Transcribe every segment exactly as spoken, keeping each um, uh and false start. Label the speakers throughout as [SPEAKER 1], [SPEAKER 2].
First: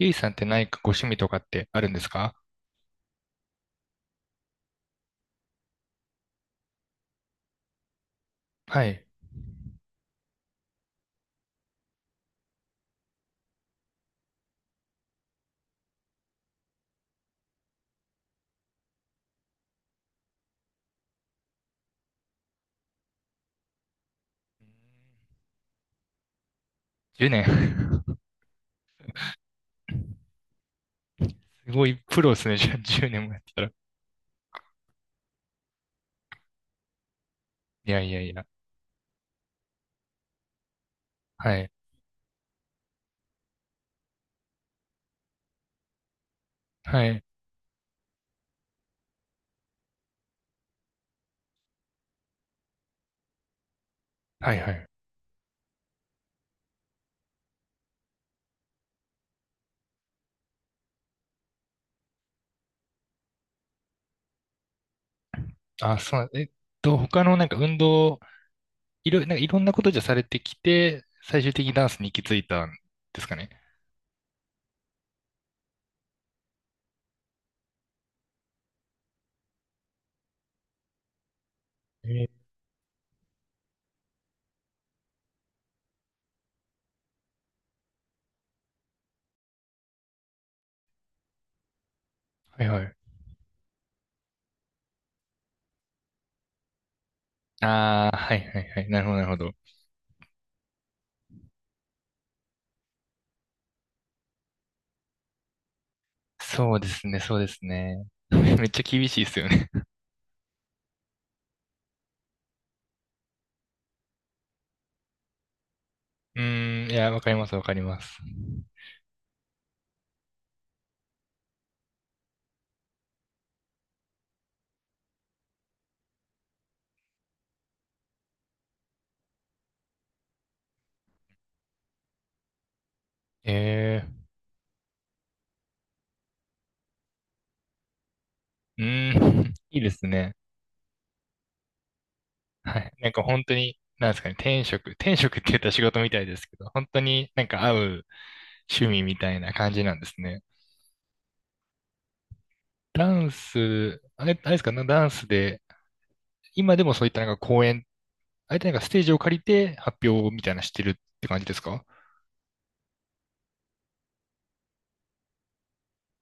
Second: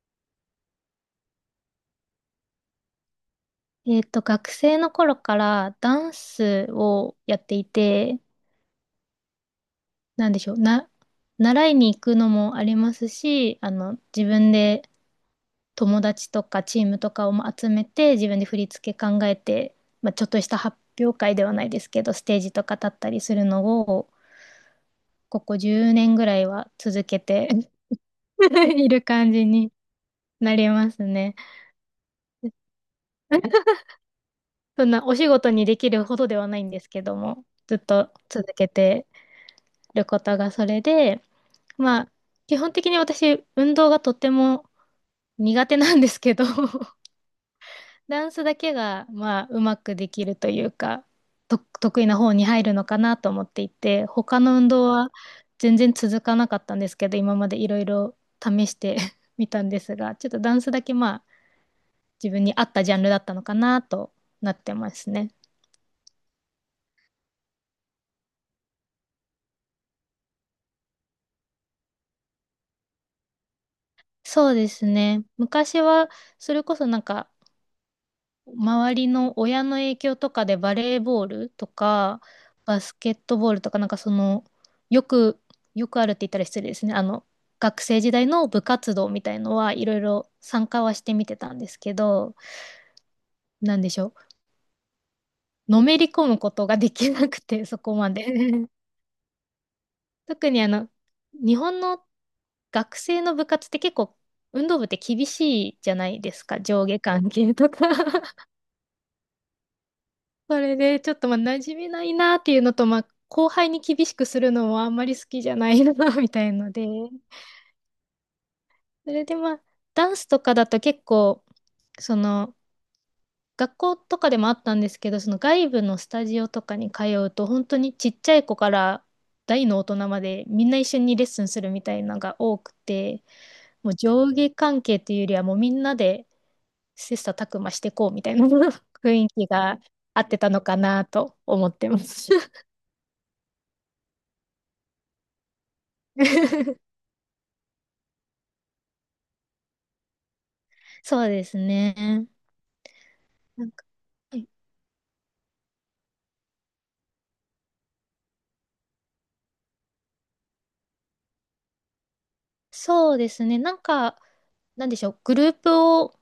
[SPEAKER 1] ゆいさんって何かご趣味とかってあるんですか？
[SPEAKER 2] えっと、学生の頃からダンスをやっていて、
[SPEAKER 1] はい。
[SPEAKER 2] なんでしょう、な、習いに行くのもありますし、あの、自分で友達とかチームとかを集めて、自分で振り付け考えて、まあ、ちょっとした発表会ではないですけど、ステージとか立ったりするのを、ここじゅうねんぐらいは続け
[SPEAKER 1] 10
[SPEAKER 2] て
[SPEAKER 1] 年。
[SPEAKER 2] いる感じになりますね。
[SPEAKER 1] すごいプロですね。じゃあじゅうねんもやってたら。い
[SPEAKER 2] そんなお仕事にできるほどではないんですけども、ずっ
[SPEAKER 1] やい
[SPEAKER 2] と
[SPEAKER 1] やいや。
[SPEAKER 2] 続けてることがそれで、
[SPEAKER 1] はい。
[SPEAKER 2] まあ、基本的に私、運動がとっても苦手なんですけど、
[SPEAKER 1] はい。
[SPEAKER 2] ダンスだけが、まあ、うまくできるというか、と、得意な方に入るのかなと思っていて、他
[SPEAKER 1] は
[SPEAKER 2] の
[SPEAKER 1] い
[SPEAKER 2] 運
[SPEAKER 1] は
[SPEAKER 2] 動
[SPEAKER 1] い。
[SPEAKER 2] は全然続かなかったんですけど、今までいろいろ試して みたんですが、ちょっとダンスだけ、まあ、自分に合ったジャンルだったのかなとなってますね。
[SPEAKER 1] あ、そうなん、えっと、他のなんか運動、いろ、なんかいろんなことじゃされてきて、最終的にダンスに行き着いたんですかね。
[SPEAKER 2] そうですね。昔は、それこそなんか、周りの親の影響とかでバレーボールと
[SPEAKER 1] え
[SPEAKER 2] か、
[SPEAKER 1] ー、
[SPEAKER 2] バスケットボールとか、なんかその、よく、よくあるって言ったら失礼ですね。あの、学生時代の部活動みたいのはいろいろ参加はしてみてたんですけど、
[SPEAKER 1] はいはい。
[SPEAKER 2] なんでしょう。のめり込むことができなくて、そこ
[SPEAKER 1] あ
[SPEAKER 2] ま
[SPEAKER 1] あ、
[SPEAKER 2] で。
[SPEAKER 1] はいはい はい。なるほどなるほど。
[SPEAKER 2] 特にあの、日本の学生の部活って結構運動部って厳しいじゃないですか。
[SPEAKER 1] そう
[SPEAKER 2] 上
[SPEAKER 1] で
[SPEAKER 2] 下
[SPEAKER 1] すね、
[SPEAKER 2] 関
[SPEAKER 1] そうで
[SPEAKER 2] 係
[SPEAKER 1] す
[SPEAKER 2] とか。
[SPEAKER 1] ね。めっちゃ厳しいですよね。
[SPEAKER 2] それで、ちょっとまあ、馴染めないなっていうのと、まあ、後輩に厳しくするのもあんまり好きじゃないな み
[SPEAKER 1] う
[SPEAKER 2] たいので。
[SPEAKER 1] ーん、いや、わかりますわかります。
[SPEAKER 2] それでまあ、ダンスとかだと結構、その、学校とかでもあったんですけど、その外部のスタジオとかに通うと、本当にちっちゃい子から大の大人までみんな一緒にレッスンするみたいなのが多くて、もう
[SPEAKER 1] え
[SPEAKER 2] 上下関係というよりはもうみんなで切磋琢磨していこうみたいな
[SPEAKER 1] ー、
[SPEAKER 2] 雰
[SPEAKER 1] う
[SPEAKER 2] 囲
[SPEAKER 1] ーん、
[SPEAKER 2] 気
[SPEAKER 1] い
[SPEAKER 2] が
[SPEAKER 1] いです
[SPEAKER 2] 合っ
[SPEAKER 1] ね。
[SPEAKER 2] てたのかなと思ってます。
[SPEAKER 1] はい。なんか本当に、なんですかね、天職、天職って言ったら仕事みたいですけど、本 当になんか合う趣味みたいな感じなんですね。
[SPEAKER 2] そうですね。
[SPEAKER 1] ダン
[SPEAKER 2] なんか、
[SPEAKER 1] ス、あれ、
[SPEAKER 2] はい、
[SPEAKER 1] あれですかね、ダンスで、今でもそういったなんか公演、あえてなんかステージを借りて発表みたいなのしてるって感じですか？
[SPEAKER 2] そうですね。なんか、なんでしょう。グループを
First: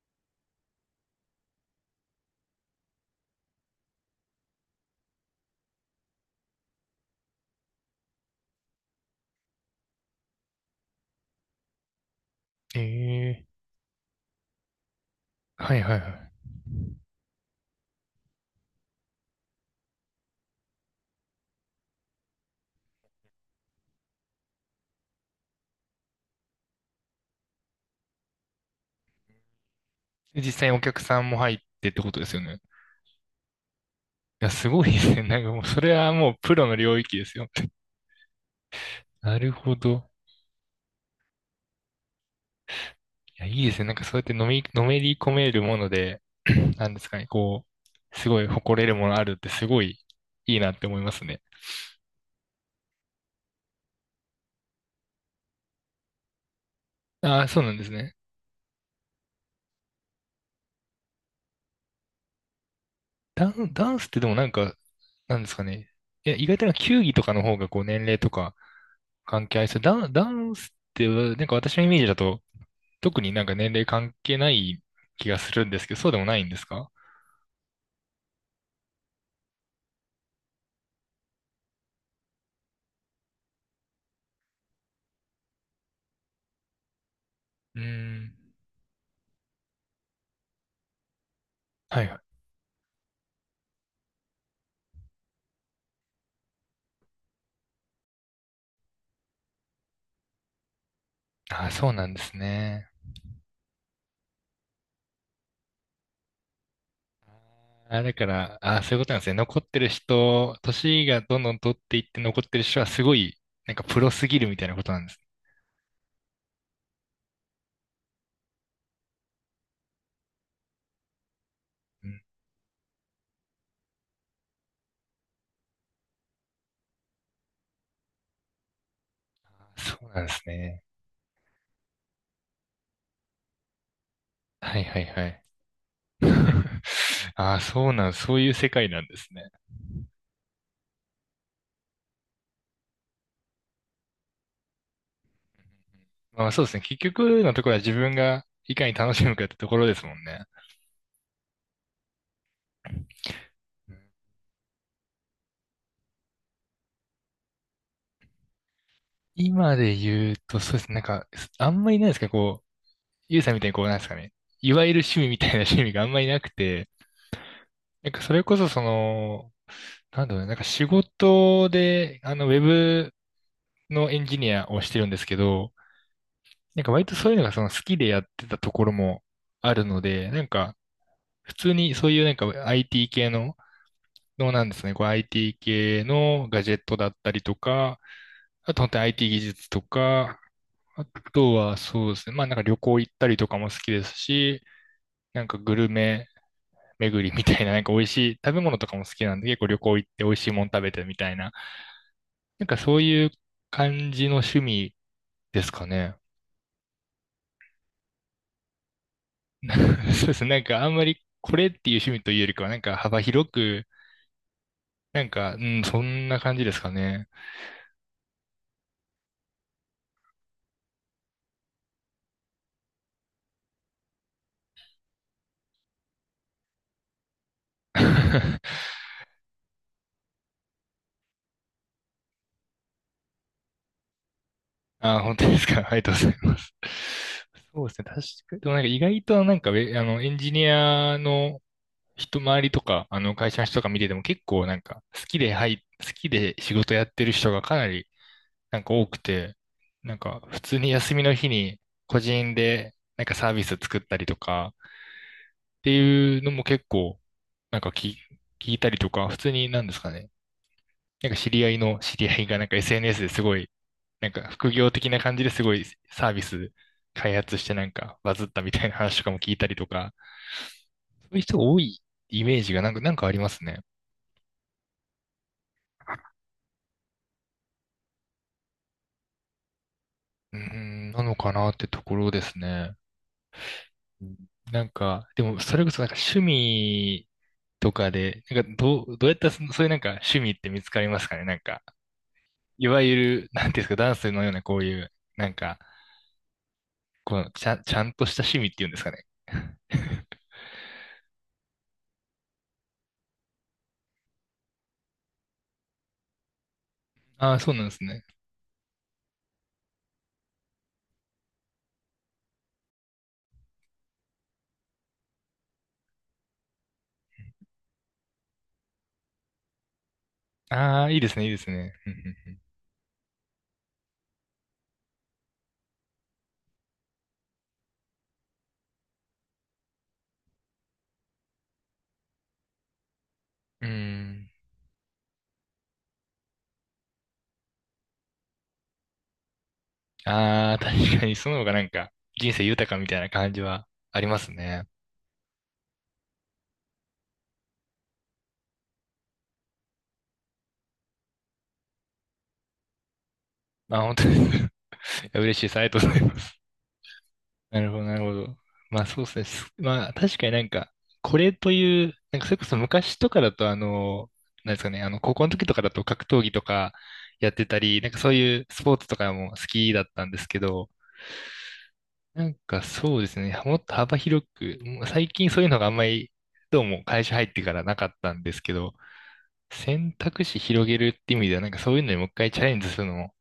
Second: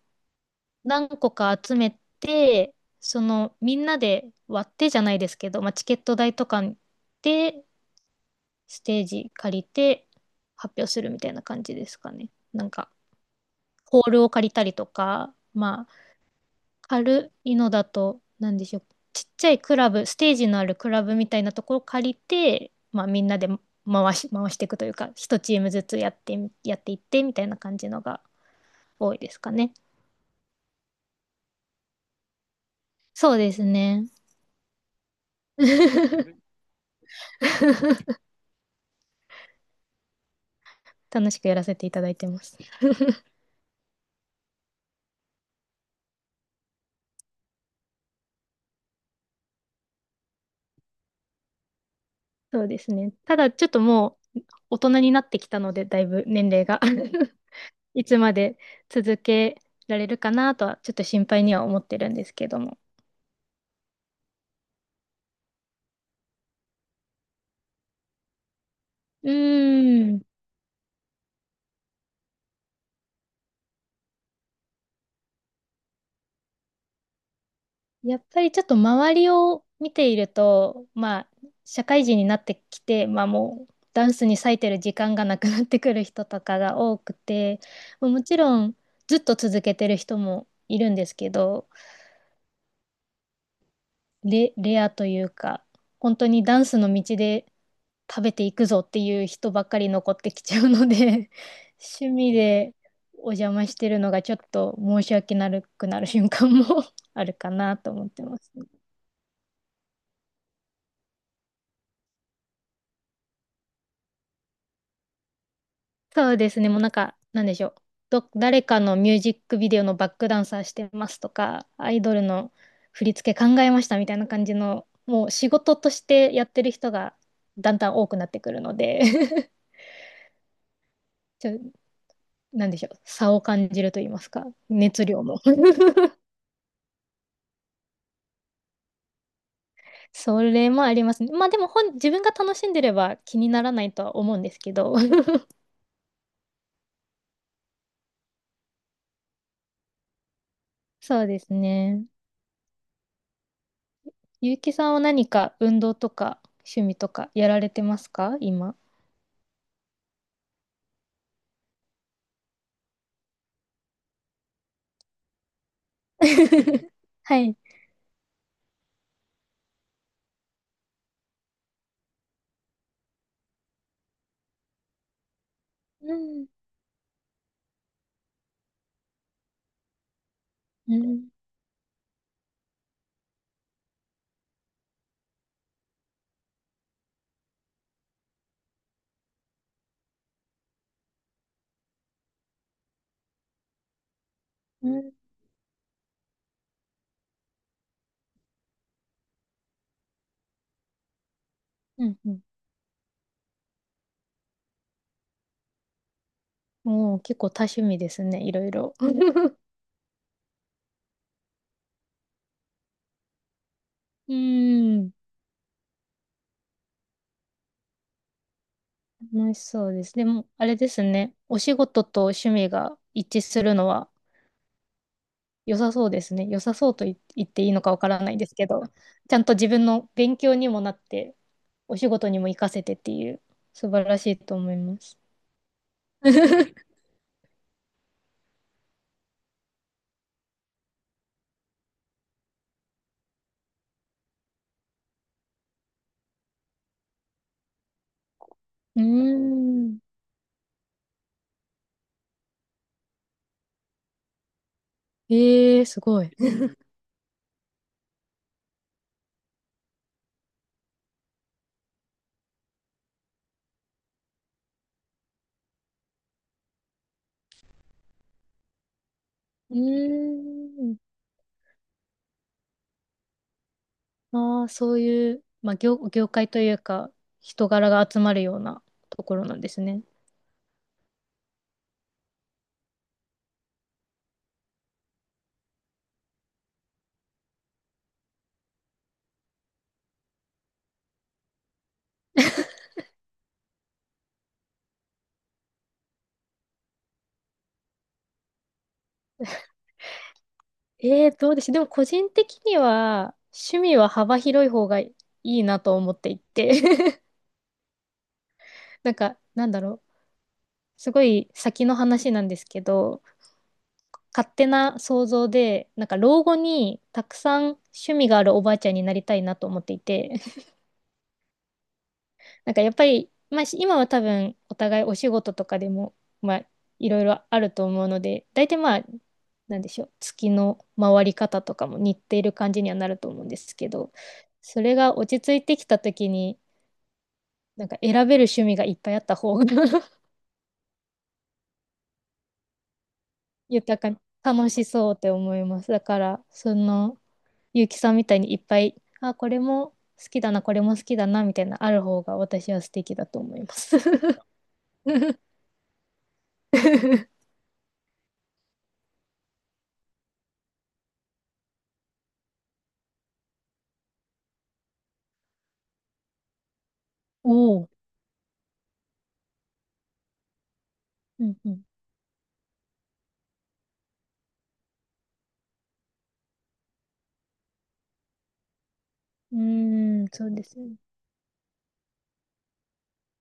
[SPEAKER 2] 何個か集めて、その、みんなで割ってじゃないですけど、まあ、チケット代とかで、ステージ借りて発表するみたいな感じですかね。なんか、
[SPEAKER 1] ええ
[SPEAKER 2] ホールを借りたりとか、
[SPEAKER 1] ー、はい
[SPEAKER 2] まあ、
[SPEAKER 1] はいはい。
[SPEAKER 2] 軽いのだと、なんでしょう。ちっちゃいクラブ、ステージのあるクラブみたいなところを借りて、まあみんなで回し、回していくというか、一チームずつやってやっていってみたいな感じのが多いですかね。
[SPEAKER 1] で実際にお客さんも入ってってことですよね。い
[SPEAKER 2] そうですね。
[SPEAKER 1] や、すごいですね。なんかもう、それはもう プロの領域ですよ。なるほど。
[SPEAKER 2] 楽しくやらせていただいてます。
[SPEAKER 1] いや、いいですね。なんかそうやってのめり、のめり込めるもので、なんですかね、こう、すごい誇れるものあるってすごいいいなって思いますね。
[SPEAKER 2] そうですね。ただちょっともう大人になってきたので、だいぶ年齢が
[SPEAKER 1] ああ、そうな んです
[SPEAKER 2] い
[SPEAKER 1] ね。
[SPEAKER 2] つまで続けられるかなとはちょっと心配には思ってるんですけども。
[SPEAKER 1] ダン、ダンスってでもなんか、なんですかね。いや、意外となんか球技とかの方がこう年齢とか
[SPEAKER 2] う
[SPEAKER 1] 関係ありそう。ダン、
[SPEAKER 2] ー
[SPEAKER 1] ダ
[SPEAKER 2] ん。
[SPEAKER 1] ンスってなんか私のイメージだと特になんか年齢関係ない気がするんですけど、そうでもないんですか？
[SPEAKER 2] やっぱりちょっと周りを見ていると、まあ、社会人になってきて、まあもう、ダンスに割いてる時間がなくなってくる人とかが多くて、
[SPEAKER 1] うー
[SPEAKER 2] まあも
[SPEAKER 1] ん。
[SPEAKER 2] ちろん、ずっと続けてる人もいるんですけど、
[SPEAKER 1] はいはい。
[SPEAKER 2] レ、レアというか、本当にダンスの道で食べていくぞっていう人ばっかり残ってきちゃうので、
[SPEAKER 1] ああ、そうな
[SPEAKER 2] 趣
[SPEAKER 1] んで
[SPEAKER 2] 味
[SPEAKER 1] す
[SPEAKER 2] で
[SPEAKER 1] ね。
[SPEAKER 2] お邪魔してるのがちょっと申し訳なくなる瞬間も あるかなと
[SPEAKER 1] あー、
[SPEAKER 2] 思っ
[SPEAKER 1] だ
[SPEAKER 2] て
[SPEAKER 1] か
[SPEAKER 2] ます
[SPEAKER 1] ら、
[SPEAKER 2] ね。
[SPEAKER 1] あー、そういうことなんですね。残ってる人、年がどんどん取っていって残ってる人はすごい、なんかプロすぎるみたいなことなんです。
[SPEAKER 2] そうですね。もうなんか、なんでしょう。ど、誰かのミュージックビデオのバックダンサーしてますとか、アイ
[SPEAKER 1] う
[SPEAKER 2] ド
[SPEAKER 1] ん、
[SPEAKER 2] ルの振り付け考えましたみたいな感じの、もう仕事としてやってる人がだんだん多くなってくるので
[SPEAKER 1] あー、そうなんですね。
[SPEAKER 2] ちょ、なんでしょう。差を感じると言いますか。
[SPEAKER 1] はいは
[SPEAKER 2] 熱
[SPEAKER 1] い
[SPEAKER 2] 量
[SPEAKER 1] は
[SPEAKER 2] の
[SPEAKER 1] い。ああ、そうなん、そういう世界なんですね。
[SPEAKER 2] それもありますね。まあでも本、自分が楽しんでれば気にならないとは思うんですけど。
[SPEAKER 1] まあそうですね。結局のところは自分がいかに楽しむかってところですもんね。
[SPEAKER 2] そうですね。
[SPEAKER 1] うん。
[SPEAKER 2] ゆうきさんは何か運動とか趣味とかやられてますか今。
[SPEAKER 1] 今で言うと、そうですね。なんか、あんまりないですか、こう、ゆうさんみたいにこう、なんですかね。いわゆる趣味みたいな趣味があんまり なくて、
[SPEAKER 2] はい。
[SPEAKER 1] なんかそれこそその、なんだろうね、なんか仕事で、あの、ウェブのエンジニアをしてるんですけど、
[SPEAKER 2] うん。
[SPEAKER 1] なんか割とそういうのがその好きでやってたところもあるので、なんか
[SPEAKER 2] うん。
[SPEAKER 1] 普通にそういうなんか アイティー 系の、のなんですね、こう アイティー 系のガジェットだったりとか、あと本当に アイティー 技術とか、あとはそうですね、まあなんか旅行行ったりとかも好きですし、
[SPEAKER 2] うん。
[SPEAKER 1] なんかグルメ巡りみたいな、なんか美味しい食べ物とかも好きなんで、結構旅行行って美味しいもん食べてみたいな、
[SPEAKER 2] うん。うん。
[SPEAKER 1] なんかそういう感じの趣味ですかね。
[SPEAKER 2] もう結構多趣味ですね。いろいろ。
[SPEAKER 1] そうですね。なんかあんまりこれっていう趣味というよりかは、なんか幅広く、
[SPEAKER 2] うん。
[SPEAKER 1] なんか、うん、そんな感じですかね。
[SPEAKER 2] 楽しそうです。でも、あれですね。お仕事と趣味が一致するのは良さそうですね。良さそうと言言っていいのかわからないですけど、ちゃんと自分の勉強にもなって、お仕事にも活かせてっていう、素晴らしいと思います。
[SPEAKER 1] あ、本当ですか。ありがとうご ざいます。
[SPEAKER 2] う
[SPEAKER 1] そうですね。確かに。でもなんか意外となんかウェ、あの、エンジニアの人周りとか、あの、会社の人とか見てても結構なんか好きで、はい、好きで仕事やってる人がかなりなんか
[SPEAKER 2] ー
[SPEAKER 1] 多くて、
[SPEAKER 2] ん。
[SPEAKER 1] なんか普通に休みの日に個人でなんかサービス作ったりとか
[SPEAKER 2] え
[SPEAKER 1] っ
[SPEAKER 2] えー、
[SPEAKER 1] て
[SPEAKER 2] すごい。
[SPEAKER 1] いうのも
[SPEAKER 2] う
[SPEAKER 1] 結構なんかき聞いたりとか、普通になんですかね。なんか知り合いの知り合いがなんか エスエヌエス ですごい、なんか副業的な感じですごいサービス開発してなんかバズったみたいな 話とかも聞いたり
[SPEAKER 2] ー
[SPEAKER 1] とか、
[SPEAKER 2] ん。
[SPEAKER 1] そういう人が多いイメージがなんか、なんかありますね。
[SPEAKER 2] ああ、そういう、まあ、業、業界というか、人柄が集まるようなところなんですね。
[SPEAKER 1] うーん、なのかなってところですね。うん、なんか、でもそれこそなんか趣味とかで、なんかどう、どうやったらそそういうなんか趣味って見つかりますかねなんか、いわゆる、なんていうんですか、ダンスのようなこういう、なんか、このちゃん、ちゃんとした趣味っていうんですかね。
[SPEAKER 2] えー、どうでしょう。でも個人的には、趣味は幅広い方がいいなと思っていて。
[SPEAKER 1] ああ、そうなんですね。
[SPEAKER 2] なんか、なんだろう。すごい先の話なんですけど、勝手な想像で、なんか老後にたくさん趣味があるおばあちゃんになりたいなと思っていて。
[SPEAKER 1] ああ、いいですね、いいですね。うん。
[SPEAKER 2] なんかやっぱり、まあ、し今は多分お互いお仕事とかでも、まあ、いろいろあると思うので、大体まあ、なんでしょう、月の回り方とかも似ている感じにはなると思うんです
[SPEAKER 1] う
[SPEAKER 2] け
[SPEAKER 1] んうんう
[SPEAKER 2] ど、
[SPEAKER 1] ん。
[SPEAKER 2] それが落ち着いてきた時に、なんか選べる趣味がいっぱいあった方が
[SPEAKER 1] ああー、確かにその方がなんか、人生豊かみたいな感じは
[SPEAKER 2] 豊
[SPEAKER 1] あ
[SPEAKER 2] か、
[SPEAKER 1] ります
[SPEAKER 2] 楽
[SPEAKER 1] ね。
[SPEAKER 2] しそうって思います。だから、その、ゆうきさんみたいにいっぱい、あ、これも好きだな、これも好きだな、みたいな、ある方が私は素敵だと思います。
[SPEAKER 1] あ、本当に？ いや嬉しいです。ありがとうございます。なるほど、なるほど。まあそうですね。す、まあ確かになんか、これという、なんかそれこそ昔とかだとあの、なんですかね、あの、高校の時とかだと格闘技とかや
[SPEAKER 2] お
[SPEAKER 1] ってた
[SPEAKER 2] お。
[SPEAKER 1] り、なんかそういうスポーツとかも好きだったんですけど、
[SPEAKER 2] うんうん、
[SPEAKER 1] なんかそうですね、もっと幅広く、もう最近そういうのがあんまり、どうも会社入ってからなかったんですけど、
[SPEAKER 2] う
[SPEAKER 1] 選
[SPEAKER 2] ーん、
[SPEAKER 1] 択
[SPEAKER 2] そう
[SPEAKER 1] 肢
[SPEAKER 2] ですよ
[SPEAKER 1] 広
[SPEAKER 2] ね。
[SPEAKER 1] げるって意味では、なんかそういうのにもう一回チャレンジするのも、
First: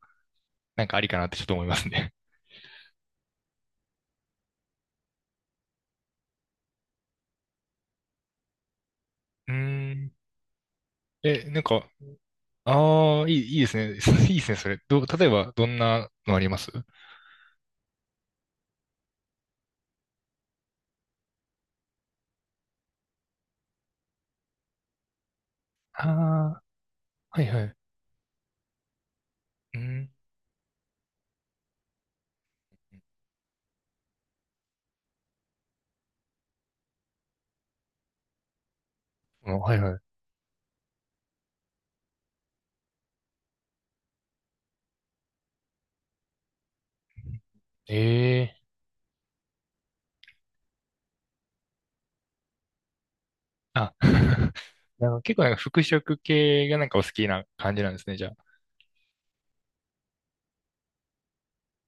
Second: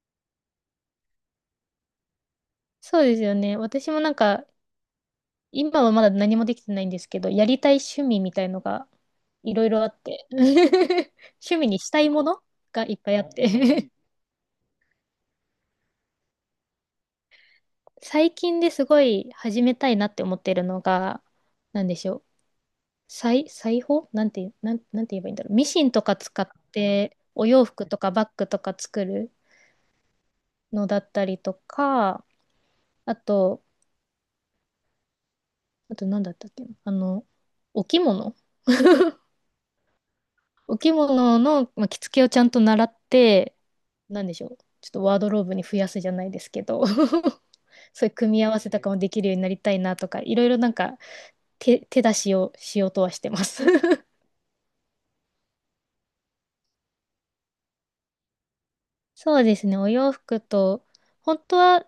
[SPEAKER 1] なんかありかなってちょっと思いますね。
[SPEAKER 2] そうですよね。私もなんか、今はまだ何もできてないんですけど、やりたい趣味みたいのが
[SPEAKER 1] う
[SPEAKER 2] いろいろあ
[SPEAKER 1] ー
[SPEAKER 2] っ
[SPEAKER 1] ん。
[SPEAKER 2] て、
[SPEAKER 1] え、
[SPEAKER 2] 趣
[SPEAKER 1] なん
[SPEAKER 2] 味に
[SPEAKER 1] か、
[SPEAKER 2] したいものがいっぱいあ
[SPEAKER 1] ああ、
[SPEAKER 2] っ
[SPEAKER 1] いい、いいです
[SPEAKER 2] て
[SPEAKER 1] ね。いいですね、それ。どう、例えば、どんなのあります？
[SPEAKER 2] 最近ですごい始めたいなって思ってるのが、なんでしょう。裁、裁縫なんて、なん、なんて言えばいいんだろう。ミシンと
[SPEAKER 1] あ
[SPEAKER 2] か使っ
[SPEAKER 1] あ
[SPEAKER 2] て、
[SPEAKER 1] ー、は
[SPEAKER 2] お
[SPEAKER 1] いは
[SPEAKER 2] 洋
[SPEAKER 1] い。
[SPEAKER 2] 服とかバッグとか作る
[SPEAKER 1] うん。
[SPEAKER 2] のだったりとか、あと、あと何だったっけな、あの、お着物
[SPEAKER 1] あ、はいはい。
[SPEAKER 2] お着物の、まあ、着付けをちゃんと習って、なんでしょう。ちょっとワードローブに増やすじゃないですけど、そういう組み合
[SPEAKER 1] え
[SPEAKER 2] わ
[SPEAKER 1] え、
[SPEAKER 2] せとかもできるようになりたいなとか、いろいろなんか手、手出しをしようとはしてます。
[SPEAKER 1] あ、なんか結構なんか服飾系がなんかお好きな感じなんですね、じゃあ。
[SPEAKER 2] そうですね、お洋服と、本当は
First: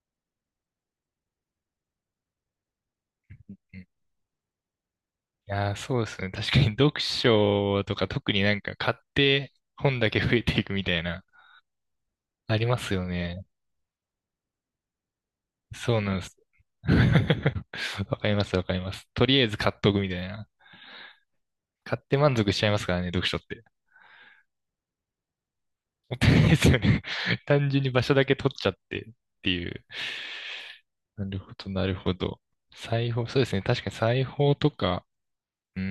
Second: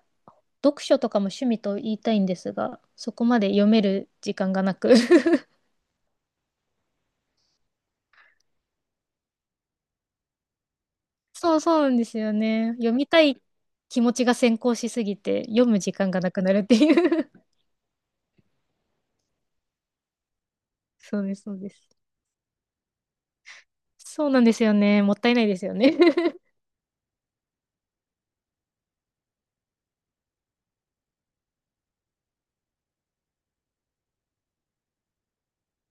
[SPEAKER 2] 読書とかも趣味と言いたいんですが、そこまで
[SPEAKER 1] う
[SPEAKER 2] 読
[SPEAKER 1] ん、
[SPEAKER 2] め
[SPEAKER 1] い
[SPEAKER 2] る時間がなく。
[SPEAKER 1] やー、そうですね。確かに 読書とか特になんか買って本だけ増えていくみたいな、
[SPEAKER 2] そうそう、なんですよ
[SPEAKER 1] あり
[SPEAKER 2] ね。
[SPEAKER 1] ま
[SPEAKER 2] 読
[SPEAKER 1] すよ
[SPEAKER 2] みたい
[SPEAKER 1] ね。
[SPEAKER 2] 気持ちが先行しすぎて、読む時
[SPEAKER 1] そう
[SPEAKER 2] 間
[SPEAKER 1] なん
[SPEAKER 2] が
[SPEAKER 1] で
[SPEAKER 2] な
[SPEAKER 1] す。
[SPEAKER 2] くなるっていう。
[SPEAKER 1] わかります、わかります。とりあえず買っとくみたいな。
[SPEAKER 2] そうです、そうで
[SPEAKER 1] 買
[SPEAKER 2] す。
[SPEAKER 1] って満足しちゃいますからね、読書って。
[SPEAKER 2] そうなんですよね。もったいないですよね。
[SPEAKER 1] もったい ないですよね。単純に場所だけ取っちゃってっていう。なるほど、なるほど。裁縫、そうですね。確かに裁縫とか、うー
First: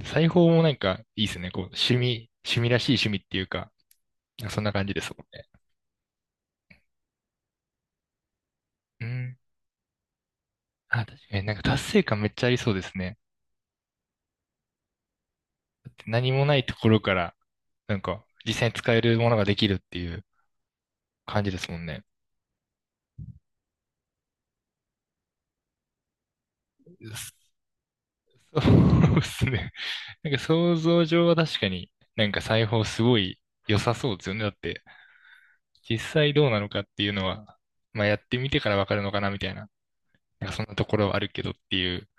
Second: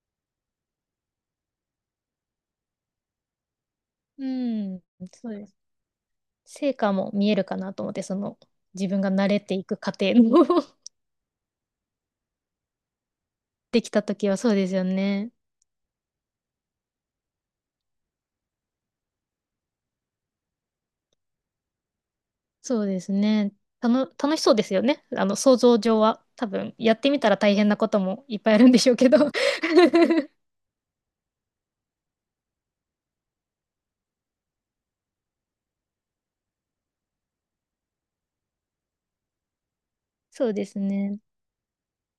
[SPEAKER 1] ん、裁縫もなんかいいですね。こう、趣味、趣味らしい趣味っていうか、
[SPEAKER 2] う
[SPEAKER 1] そんな
[SPEAKER 2] ん、
[SPEAKER 1] 感じですもん
[SPEAKER 2] そう
[SPEAKER 1] ね。
[SPEAKER 2] です。成果も見えるかなと思って、その自分
[SPEAKER 1] う
[SPEAKER 2] が慣
[SPEAKER 1] ん。
[SPEAKER 2] れていく過程も
[SPEAKER 1] あ、確かになんか達成感めっちゃありそうですね。
[SPEAKER 2] できたときはそうですよね。
[SPEAKER 1] 何もないところから、なんか実際に使えるものができるっていう感じですもんね。
[SPEAKER 2] そうですね。たの、楽しそうですよね。あの、想像上は。多分、やってみたら大変なこともいっぱいあるんでしょうけ
[SPEAKER 1] そうで
[SPEAKER 2] ど
[SPEAKER 1] すね。なんか 想像上は確かになんか裁縫すごい良さそうですよね。だって実際どうなのかっていうのは、まあやってみてからわかるのかなみたいな、
[SPEAKER 2] そ
[SPEAKER 1] なん
[SPEAKER 2] う
[SPEAKER 1] かそ
[SPEAKER 2] で
[SPEAKER 1] んな
[SPEAKER 2] す
[SPEAKER 1] ところは
[SPEAKER 2] ね。
[SPEAKER 1] あるけどっていう